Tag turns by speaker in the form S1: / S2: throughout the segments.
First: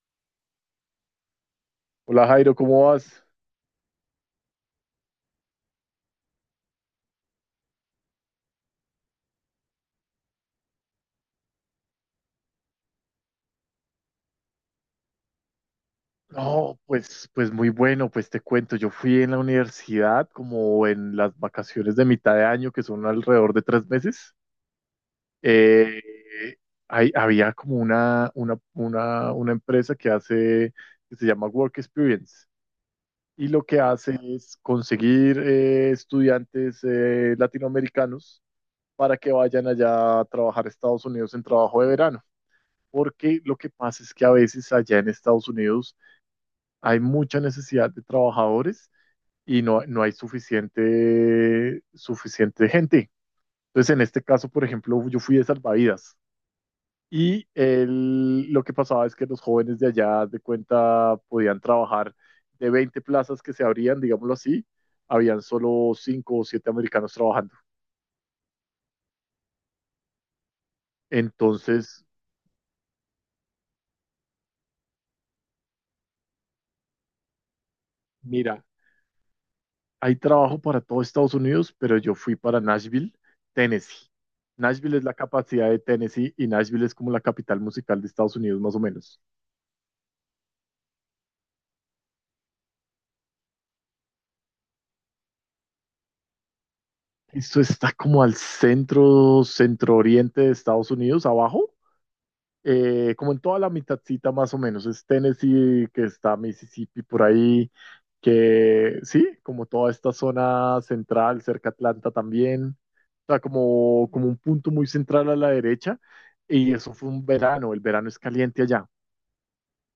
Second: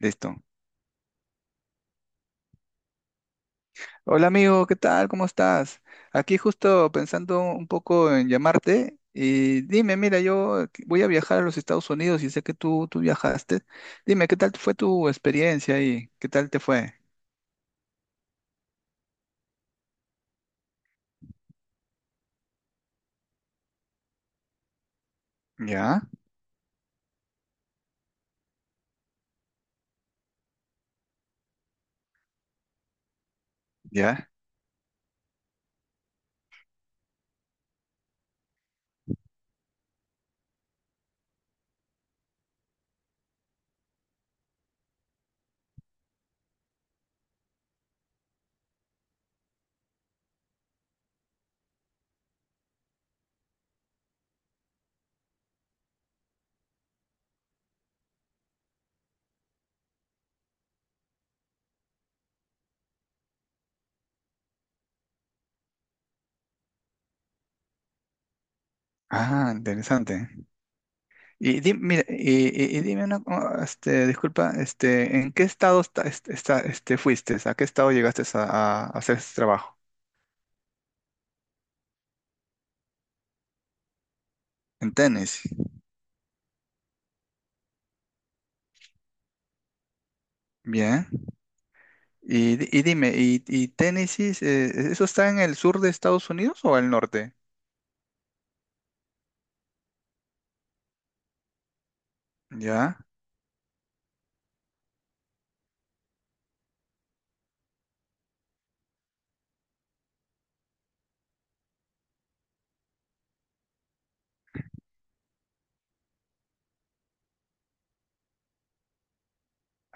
S1: Listo.
S2: Hola Jairo, ¿cómo vas?
S1: Hola amigo, ¿qué tal? ¿Cómo estás? Aquí justo pensando un poco en llamarte y dime, mira, yo voy a viajar a los Estados Unidos y sé que tú viajaste. Dime, ¿qué tal fue tu experiencia y qué tal te
S2: No,
S1: fue?
S2: pues, pues muy bueno, pues te cuento, yo fui en la universidad como en las vacaciones de mitad de año, que son alrededor de tres meses.
S1: Ya,
S2: Eh, Había como una empresa que que se llama Work Experience, y lo que hace
S1: ya.
S2: es conseguir estudiantes latinoamericanos para que vayan allá a trabajar a Estados Unidos en trabajo de verano. Porque lo que pasa es que a veces allá en Estados Unidos hay mucha necesidad de trabajadores y no hay suficiente gente. Entonces, en este caso, por ejemplo, yo fui de salvavidas y lo que pasaba es que los jóvenes de allá, haz de cuenta, podían trabajar: de 20 plazas que se abrían, digámoslo así, habían solo 5 o 7 americanos trabajando.
S1: Ah, interesante. Y dime, mira,
S2: Entonces,
S1: y dime una, co- este, disculpa, este, ¿en qué estado fuiste? ¿A qué estado llegaste
S2: mira,
S1: a hacer este trabajo?
S2: hay trabajo para todo Estados Unidos, pero yo fui para Nashville, Tennessee.
S1: En
S2: Nashville es la
S1: Tennessee.
S2: capacidad de Tennessee y Nashville es como la capital musical de Estados Unidos, más o menos.
S1: Bien. Y dime, y Tennessee, eso está en el sur de Estados Unidos o al norte?
S2: Esto está como al centro, centro oriente de Estados Unidos, abajo,
S1: Ya.
S2: como en toda la mitadcita más o menos, es Tennessee, que está Mississippi por ahí, que sí, como toda esta zona central, cerca a Atlanta también, o sea, como, como un punto muy central a la derecha, y eso fue un verano, el verano es caliente allá.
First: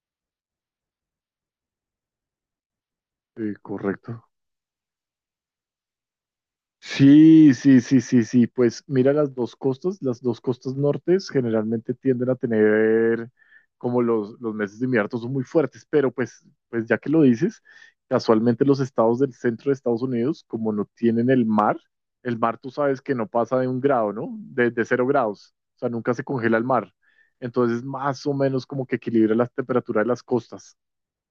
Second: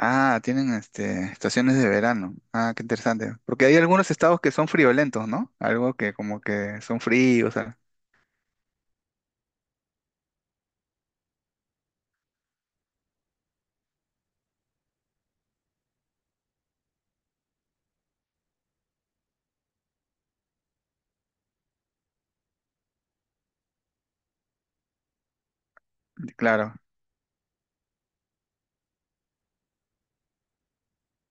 S1: Ah, tienen estaciones de verano. Ah, qué interesante.
S2: Sí,
S1: Porque hay algunos
S2: correcto.
S1: estados que son friolentos, ¿no? Algo que como que son fríos, o
S2: Sí,
S1: sea,
S2: sí, sí, sí, sí. Pues mira las dos costas. Las dos costas nortes generalmente tienden a tener como los meses de invierno son muy fuertes, pero pues ya que lo dices, casualmente los estados del centro de Estados Unidos, como no tienen el mar tú sabes que no pasa de un grado, ¿no? De cero grados. O sea, nunca se congela el
S1: claro.
S2: mar. Entonces, más o menos como que equilibra las temperaturas de las costas,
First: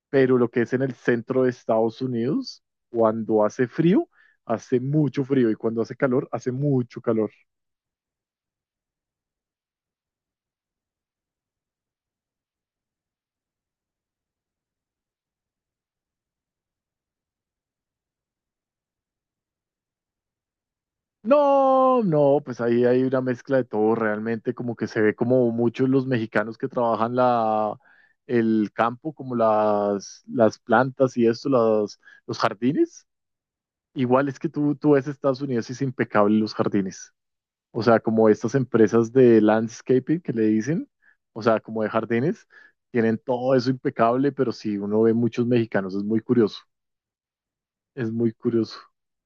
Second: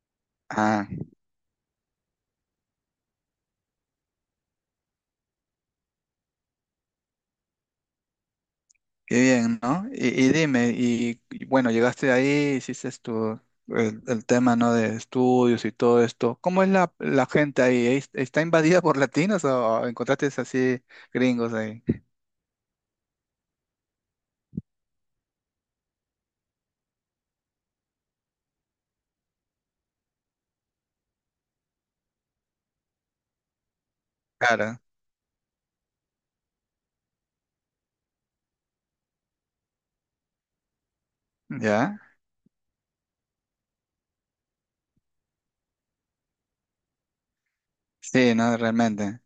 S2: pero lo que es en
S1: Ah,
S2: el centro de Estados Unidos, cuando hace frío, hace mucho frío, y cuando hace calor, hace mucho calor.
S1: qué bien, ¿no? Y dime, y bueno, llegaste ahí, hiciste tu, el tema, ¿no? De estudios y todo esto. ¿Cómo es la gente ahí? ¿Es- ¿Está invadida por latinos o encontraste así gringos ahí?
S2: No, no, pues ahí hay una mezcla de todo, realmente como que se ve como muchos los mexicanos que trabajan el campo, como las plantas y esto, los jardines. Igual es que
S1: Claro,
S2: tú ves Estados Unidos y es impecable los jardines. O sea, como estas empresas de landscaping que le dicen, o sea, como de
S1: ya.
S2: jardines, tienen todo eso impecable, pero si uno ve muchos mexicanos, es muy curioso, es muy
S1: Sí, no,
S2: curioso.
S1: realmente.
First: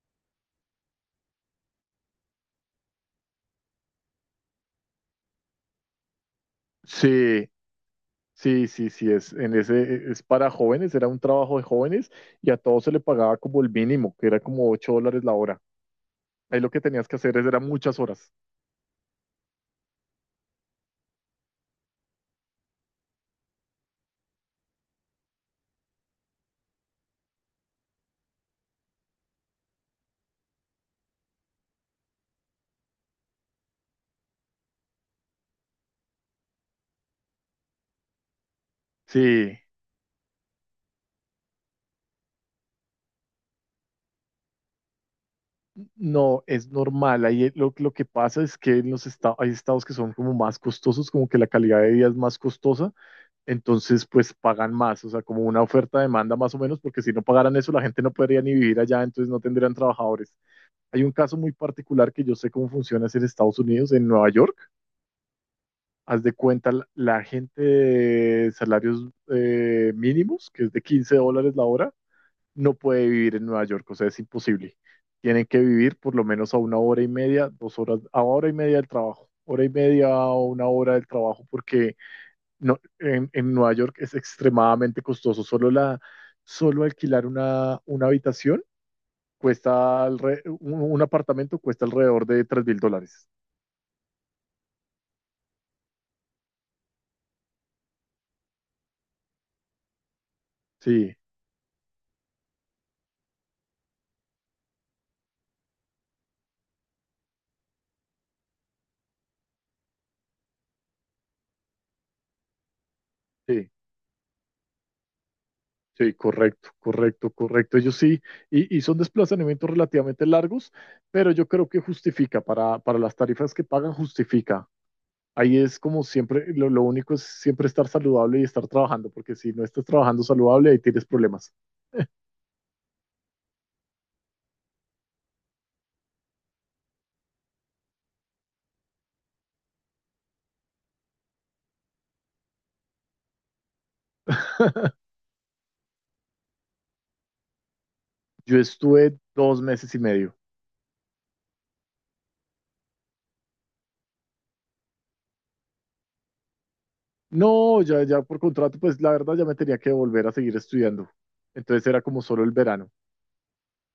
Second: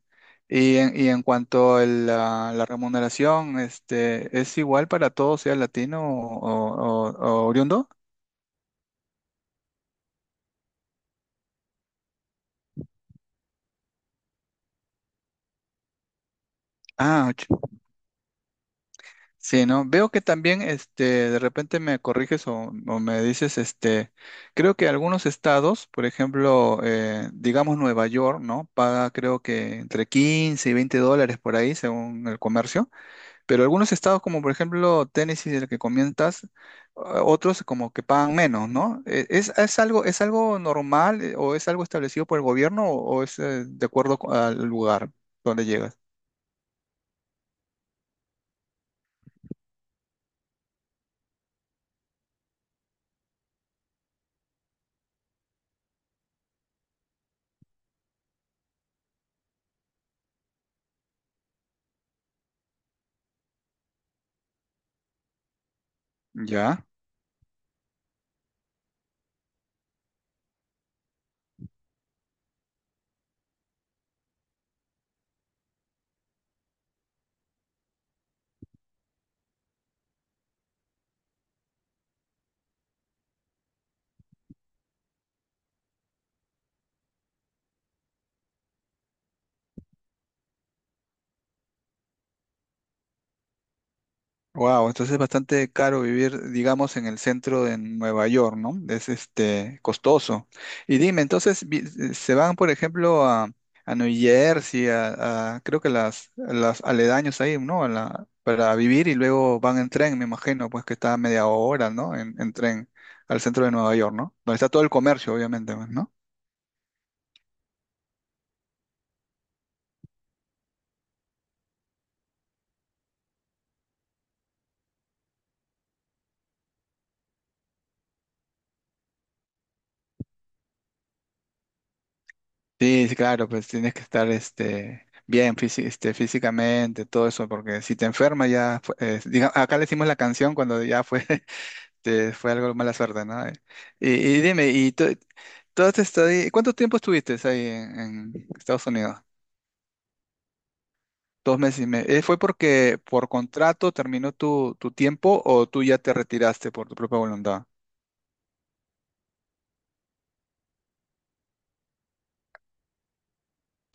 S1: Y en cuanto a la remuneración, ¿es igual para todos, sea latino o
S2: Sí,
S1: oriundo?
S2: sí, sí, sí, es, en ese, es para jóvenes, era un trabajo de jóvenes, y a todos se le pagaba como el mínimo, que era como 8 dólares la hora. Ahí lo que tenías que
S1: Ah,
S2: hacer es,
S1: ch-
S2: eran muchas horas.
S1: sí, ¿no? Veo que también, de repente me corriges o me dices, creo que algunos estados, por ejemplo, digamos Nueva York, ¿no? Paga creo que entre 15 y 20 dólares por ahí, según el comercio. Pero algunos estados, como por ejemplo Tennessee, del que comentas, o- otros como que pagan menos, ¿no? E-
S2: Sí,
S1: es algo normal o es algo establecido por el gobierno o es de acuerdo co- al lugar donde llegas?
S2: no, es normal. Ahí lo que pasa es que en los estados, hay estados que son como más costosos, como que la calidad de vida es más costosa, entonces pues pagan más, o sea, como una oferta-demanda más o menos, porque si no pagaran eso la gente no podría ni vivir allá, entonces no tendrían trabajadores. Hay un caso muy particular que yo sé cómo funciona es en Estados Unidos, en Nueva York. Haz de cuenta,
S1: Ya.
S2: la gente de salarios mínimos, que es de 15 dólares la hora, no puede vivir en Nueva York, o sea, es imposible. Tienen que vivir por lo menos a una hora y media, dos horas, a hora y media del trabajo, hora y media o una hora del trabajo, porque no, en Nueva York es extremadamente costoso. Solo alquilar una habitación un apartamento cuesta alrededor de tres mil dólares.
S1: Wow, entonces es bastante caro vivir, digamos, en el centro de Nueva York, ¿no? Es costoso. Y
S2: Sí,
S1: dime, entonces vi- se van, por ejemplo, a New Jersey, a- creo que las aledaños ahí, ¿no? A la- para vivir y luego van en tren, me imagino, pues que está a media hora, ¿no? En tren al centro
S2: sí.
S1: de Nueva York, ¿no? Donde está todo el comercio, obviamente, pues,
S2: Sí,
S1: ¿no?
S2: correcto, correcto, correcto. Ellos sí, y son desplazamientos relativamente largos, pero yo creo que justifica para las tarifas que pagan, justifica. Ahí es como siempre, lo único es siempre estar saludable y estar trabajando, porque si no estás trabajando saludable, ahí tienes problemas.
S1: Sí, sí, claro, pues tienes que estar bien físi- físicamente, todo eso, porque si te enfermas ya, fue- diga- acá le hicimos la canción cuando ya fue, fue algo de mala suerte, ¿no? Y dime, ¿y tú has estado ahí- cuánto tiempo estuviste ahí en
S2: Yo
S1: Estados Unidos?
S2: estuve dos meses y medio.
S1: Dos meses y medio. ¿Fue porque por contrato terminó tu tiempo o tú ya te retiraste por tu propia voluntad?
S2: No, ya, ya por contrato, pues la verdad ya me tenía que volver a seguir estudiando. Entonces era como solo el verano.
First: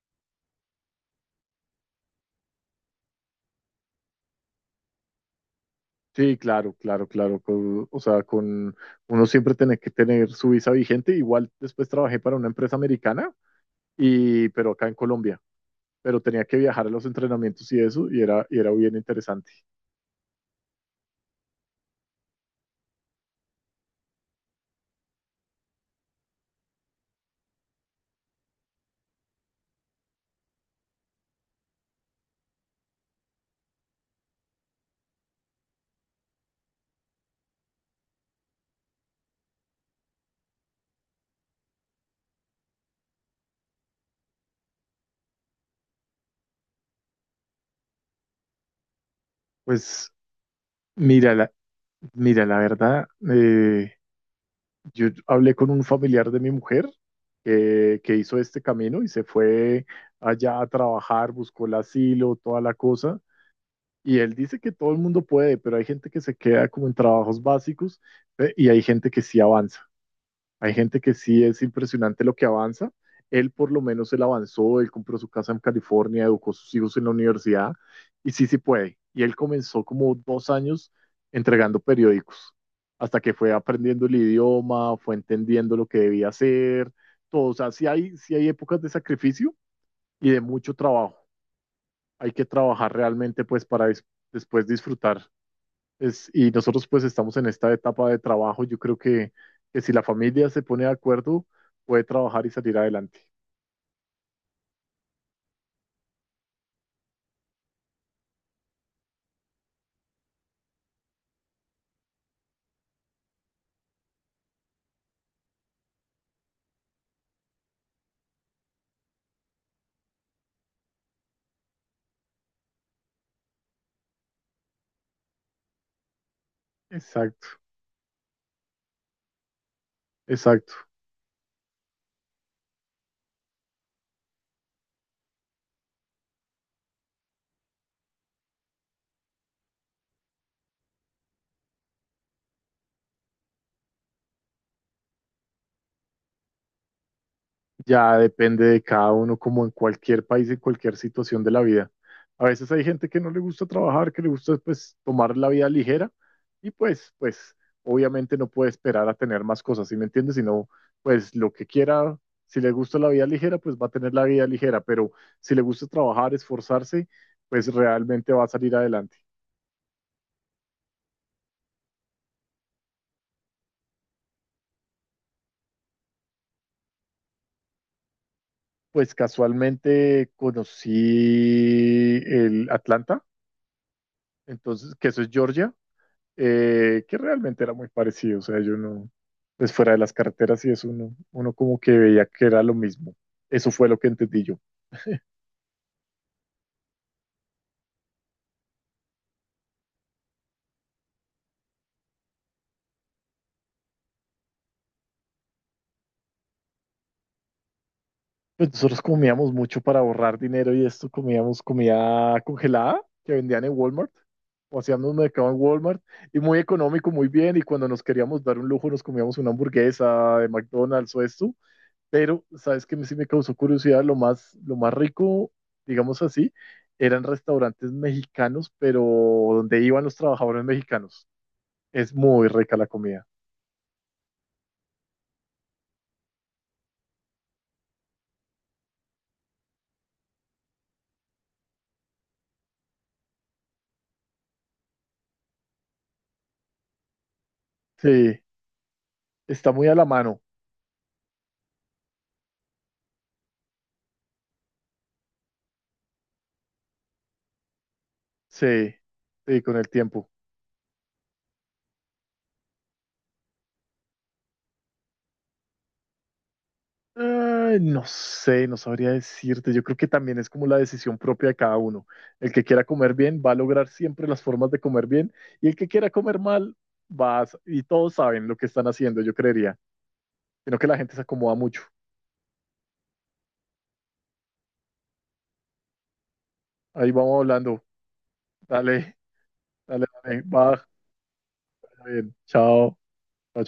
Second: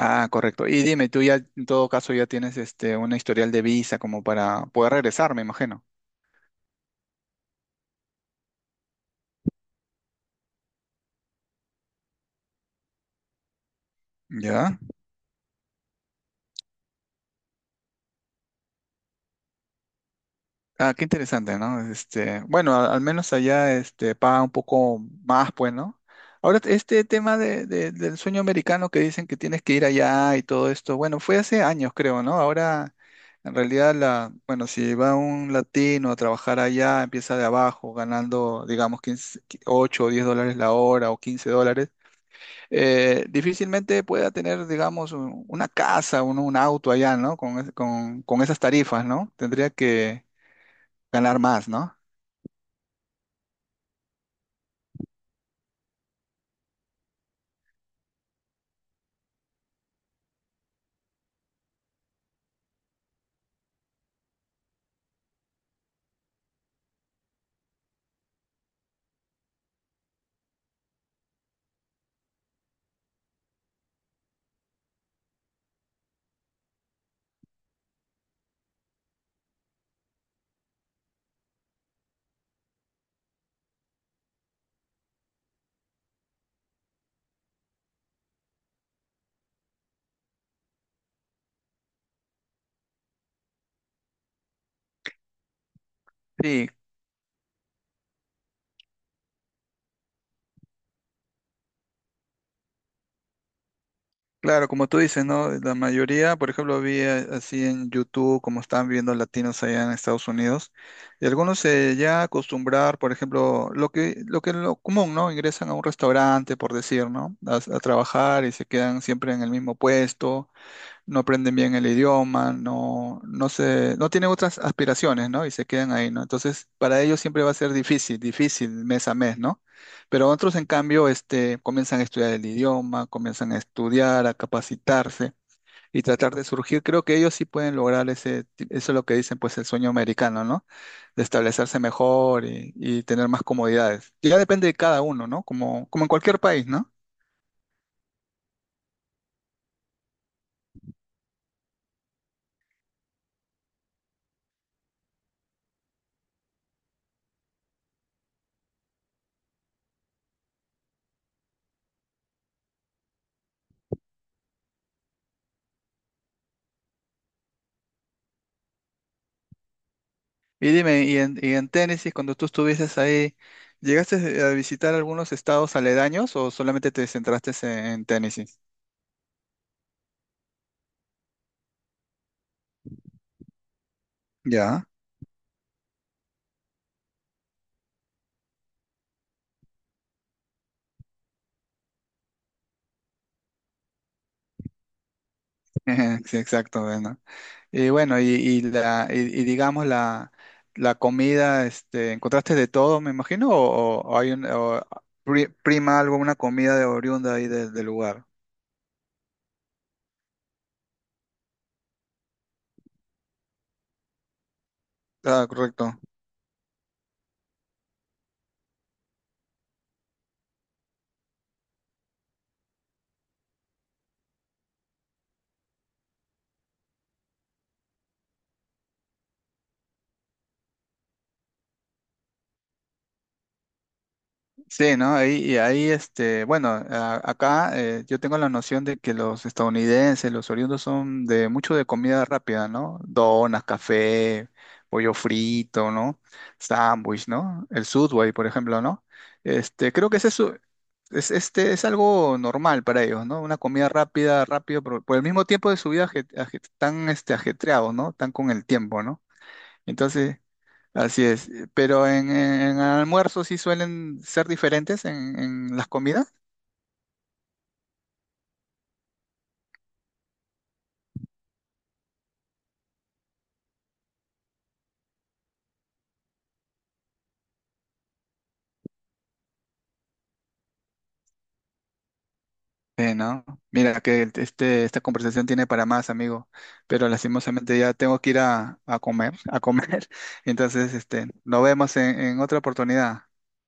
S1: Ah, correcto. Y dime, tú ya en todo caso ya tienes una historial de visa como para poder regresar, me imagino.
S2: Sí, claro, claro, claro. O sea, con uno siempre tiene que tener su visa vigente. Igual después trabajé para una empresa americana y, pero
S1: ¿Ya?
S2: acá en Colombia, pero tenía que viajar a los entrenamientos y eso y y era bien interesante.
S1: Ah, qué interesante, ¿no? Este, bueno, a- al menos allá este, paga un poco más, pues, ¿no? Ahora, este tema del sueño americano que dicen que tienes que ir allá y todo esto, bueno, fue hace años, creo, ¿no? Ahora, en realidad, la, bueno, si va un latino a trabajar allá, empieza de abajo, ganando, digamos, 15, 8 o 10 dólares la hora o 15 dólares, difícilmente pueda tener, digamos, un- una casa, un auto allá, ¿no? Con, es- con esas tarifas, ¿no? Tendría
S2: Pues
S1: que
S2: mira,
S1: ganar
S2: la,
S1: más, ¿no?
S2: Mira, la verdad, eh, yo hablé con un familiar de mi mujer que hizo este camino y se fue allá a trabajar, buscó el asilo, toda la cosa. Y él dice que todo el mundo puede, pero hay gente que se queda como en trabajos básicos, y hay gente que sí avanza. Hay gente que sí es impresionante lo que avanza. Él por lo menos él avanzó, él compró su casa en California, educó a sus hijos en la universidad y sí, sí puede. Y él comenzó como dos años entregando periódicos hasta que fue aprendiendo el idioma, fue entendiendo lo que debía hacer, todo. O sea, sí hay épocas de sacrificio y de mucho trabajo. Hay que trabajar realmente pues para después disfrutar. Y
S1: Sí,
S2: nosotros pues estamos en esta etapa de trabajo. Yo creo que si la familia se pone de acuerdo, puede trabajar y salir adelante.
S1: claro, como tú dices, ¿no? La mayoría, por ejemplo, vi a- así en YouTube, como están viendo latinos allá en Estados Unidos, y algunos se ya acostumbrar, por ejemplo, lo que es lo común, ¿no? Ingresan a un restaurante, por decir, ¿no? A trabajar y se quedan siempre en el mismo puesto, no aprenden bien el idioma, no tienen otras aspiraciones, ¿no? Y se quedan ahí, ¿no? Entonces, para ellos siempre va a
S2: Exacto,
S1: ser difícil, difícil mes a mes, ¿no? Pero otros, en
S2: exacto.
S1: cambio, comienzan a estudiar el idioma, comienzan a estudiar, a capacitarse y tratar de surgir. Creo que ellos sí pueden lograr ese, ti- eso es lo que dicen, pues, el sueño americano, ¿no? De establecerse mejor y tener más comodidades. Ya depende de cada uno, ¿no? Como, como en cualquier país, ¿no?
S2: Ya depende de cada uno, como en cualquier país, en cualquier situación de la vida. A veces hay gente que no le gusta trabajar, que le gusta pues tomar la vida ligera y pues obviamente no puede esperar a tener más cosas, ¿sí me entiendes? Sino pues lo que quiera, si le gusta la vida ligera, pues va a tener la vida ligera, pero si le gusta trabajar, esforzarse, pues realmente va a salir adelante.
S1: Y dime, y en Tennessee, cuando tú estuvieses ahí, ¿llegaste a visitar algunos estados aledaños o solamente te centraste en Tennessee?
S2: Pues casualmente conocí el Atlanta,
S1: Ya,
S2: entonces, que eso es Georgia. Que realmente era muy parecido, o sea, yo no, pues fuera de las carreteras y eso, uno como que veía que era lo mismo. Eso fue lo que entendí yo.
S1: sí, exacto, bueno. Y bueno, y la, y digamos la comida, ¿encontraste de todo, me imagino? O hay un, o pri- prima alguna comida de oriunda ahí del del lugar?
S2: Pues nosotros comíamos mucho para ahorrar dinero y esto, comíamos comida congelada que vendían en Walmart, o hacíamos un
S1: Ah,
S2: mercado en
S1: correcto.
S2: Walmart, y muy económico, muy bien, y cuando nos queríamos dar un lujo nos comíamos una hamburguesa de McDonald's o esto. Pero, ¿sabes qué? Sí me causó curiosidad. Lo más rico, digamos así, eran restaurantes mexicanos, pero donde iban los trabajadores mexicanos. Es muy rica la comida.
S1: Sí, ¿no? Ahí, y ahí, este, bueno, a- acá yo tengo la noción de que los estadounidenses, los oriundos son de mucho de comida rápida, ¿no? Donas, café, pollo frito, ¿no? Sándwich, ¿no? El Subway,
S2: Sí,
S1: por ejemplo, ¿no?
S2: está muy
S1: Este,
S2: a la
S1: creo que ese es,
S2: mano.
S1: su- es, es algo normal para ellos, ¿no? Una comida rápida, rápido, por el mismo tiempo de su vida aje- aje- tan este, ajetreados, ¿no? Tan con el
S2: Sí,
S1: tiempo, ¿no?
S2: sí, con el tiempo.
S1: Entonces, así es. Pero en almuerzos sí suelen ser diferentes en las comidas.
S2: Ay, no sé, no sabría decirte. Yo creo que también es como la decisión propia de cada uno. El que quiera comer bien va a lograr siempre las formas de comer bien y el que quiera comer mal y todos saben lo que están haciendo, yo creería. Sino que la gente se acomoda mucho.
S1: No. Mira que el- este, esta conversación tiene para más, amigo. Pero
S2: Ahí vamos
S1: lastimosamente
S2: hablando.
S1: ya tengo que ir a
S2: Dale,
S1: comer, a
S2: dale,
S1: comer.
S2: dale. Va,
S1: Entonces, este, nos vemos
S2: está bien.
S1: en otra
S2: Chao.
S1: oportunidad.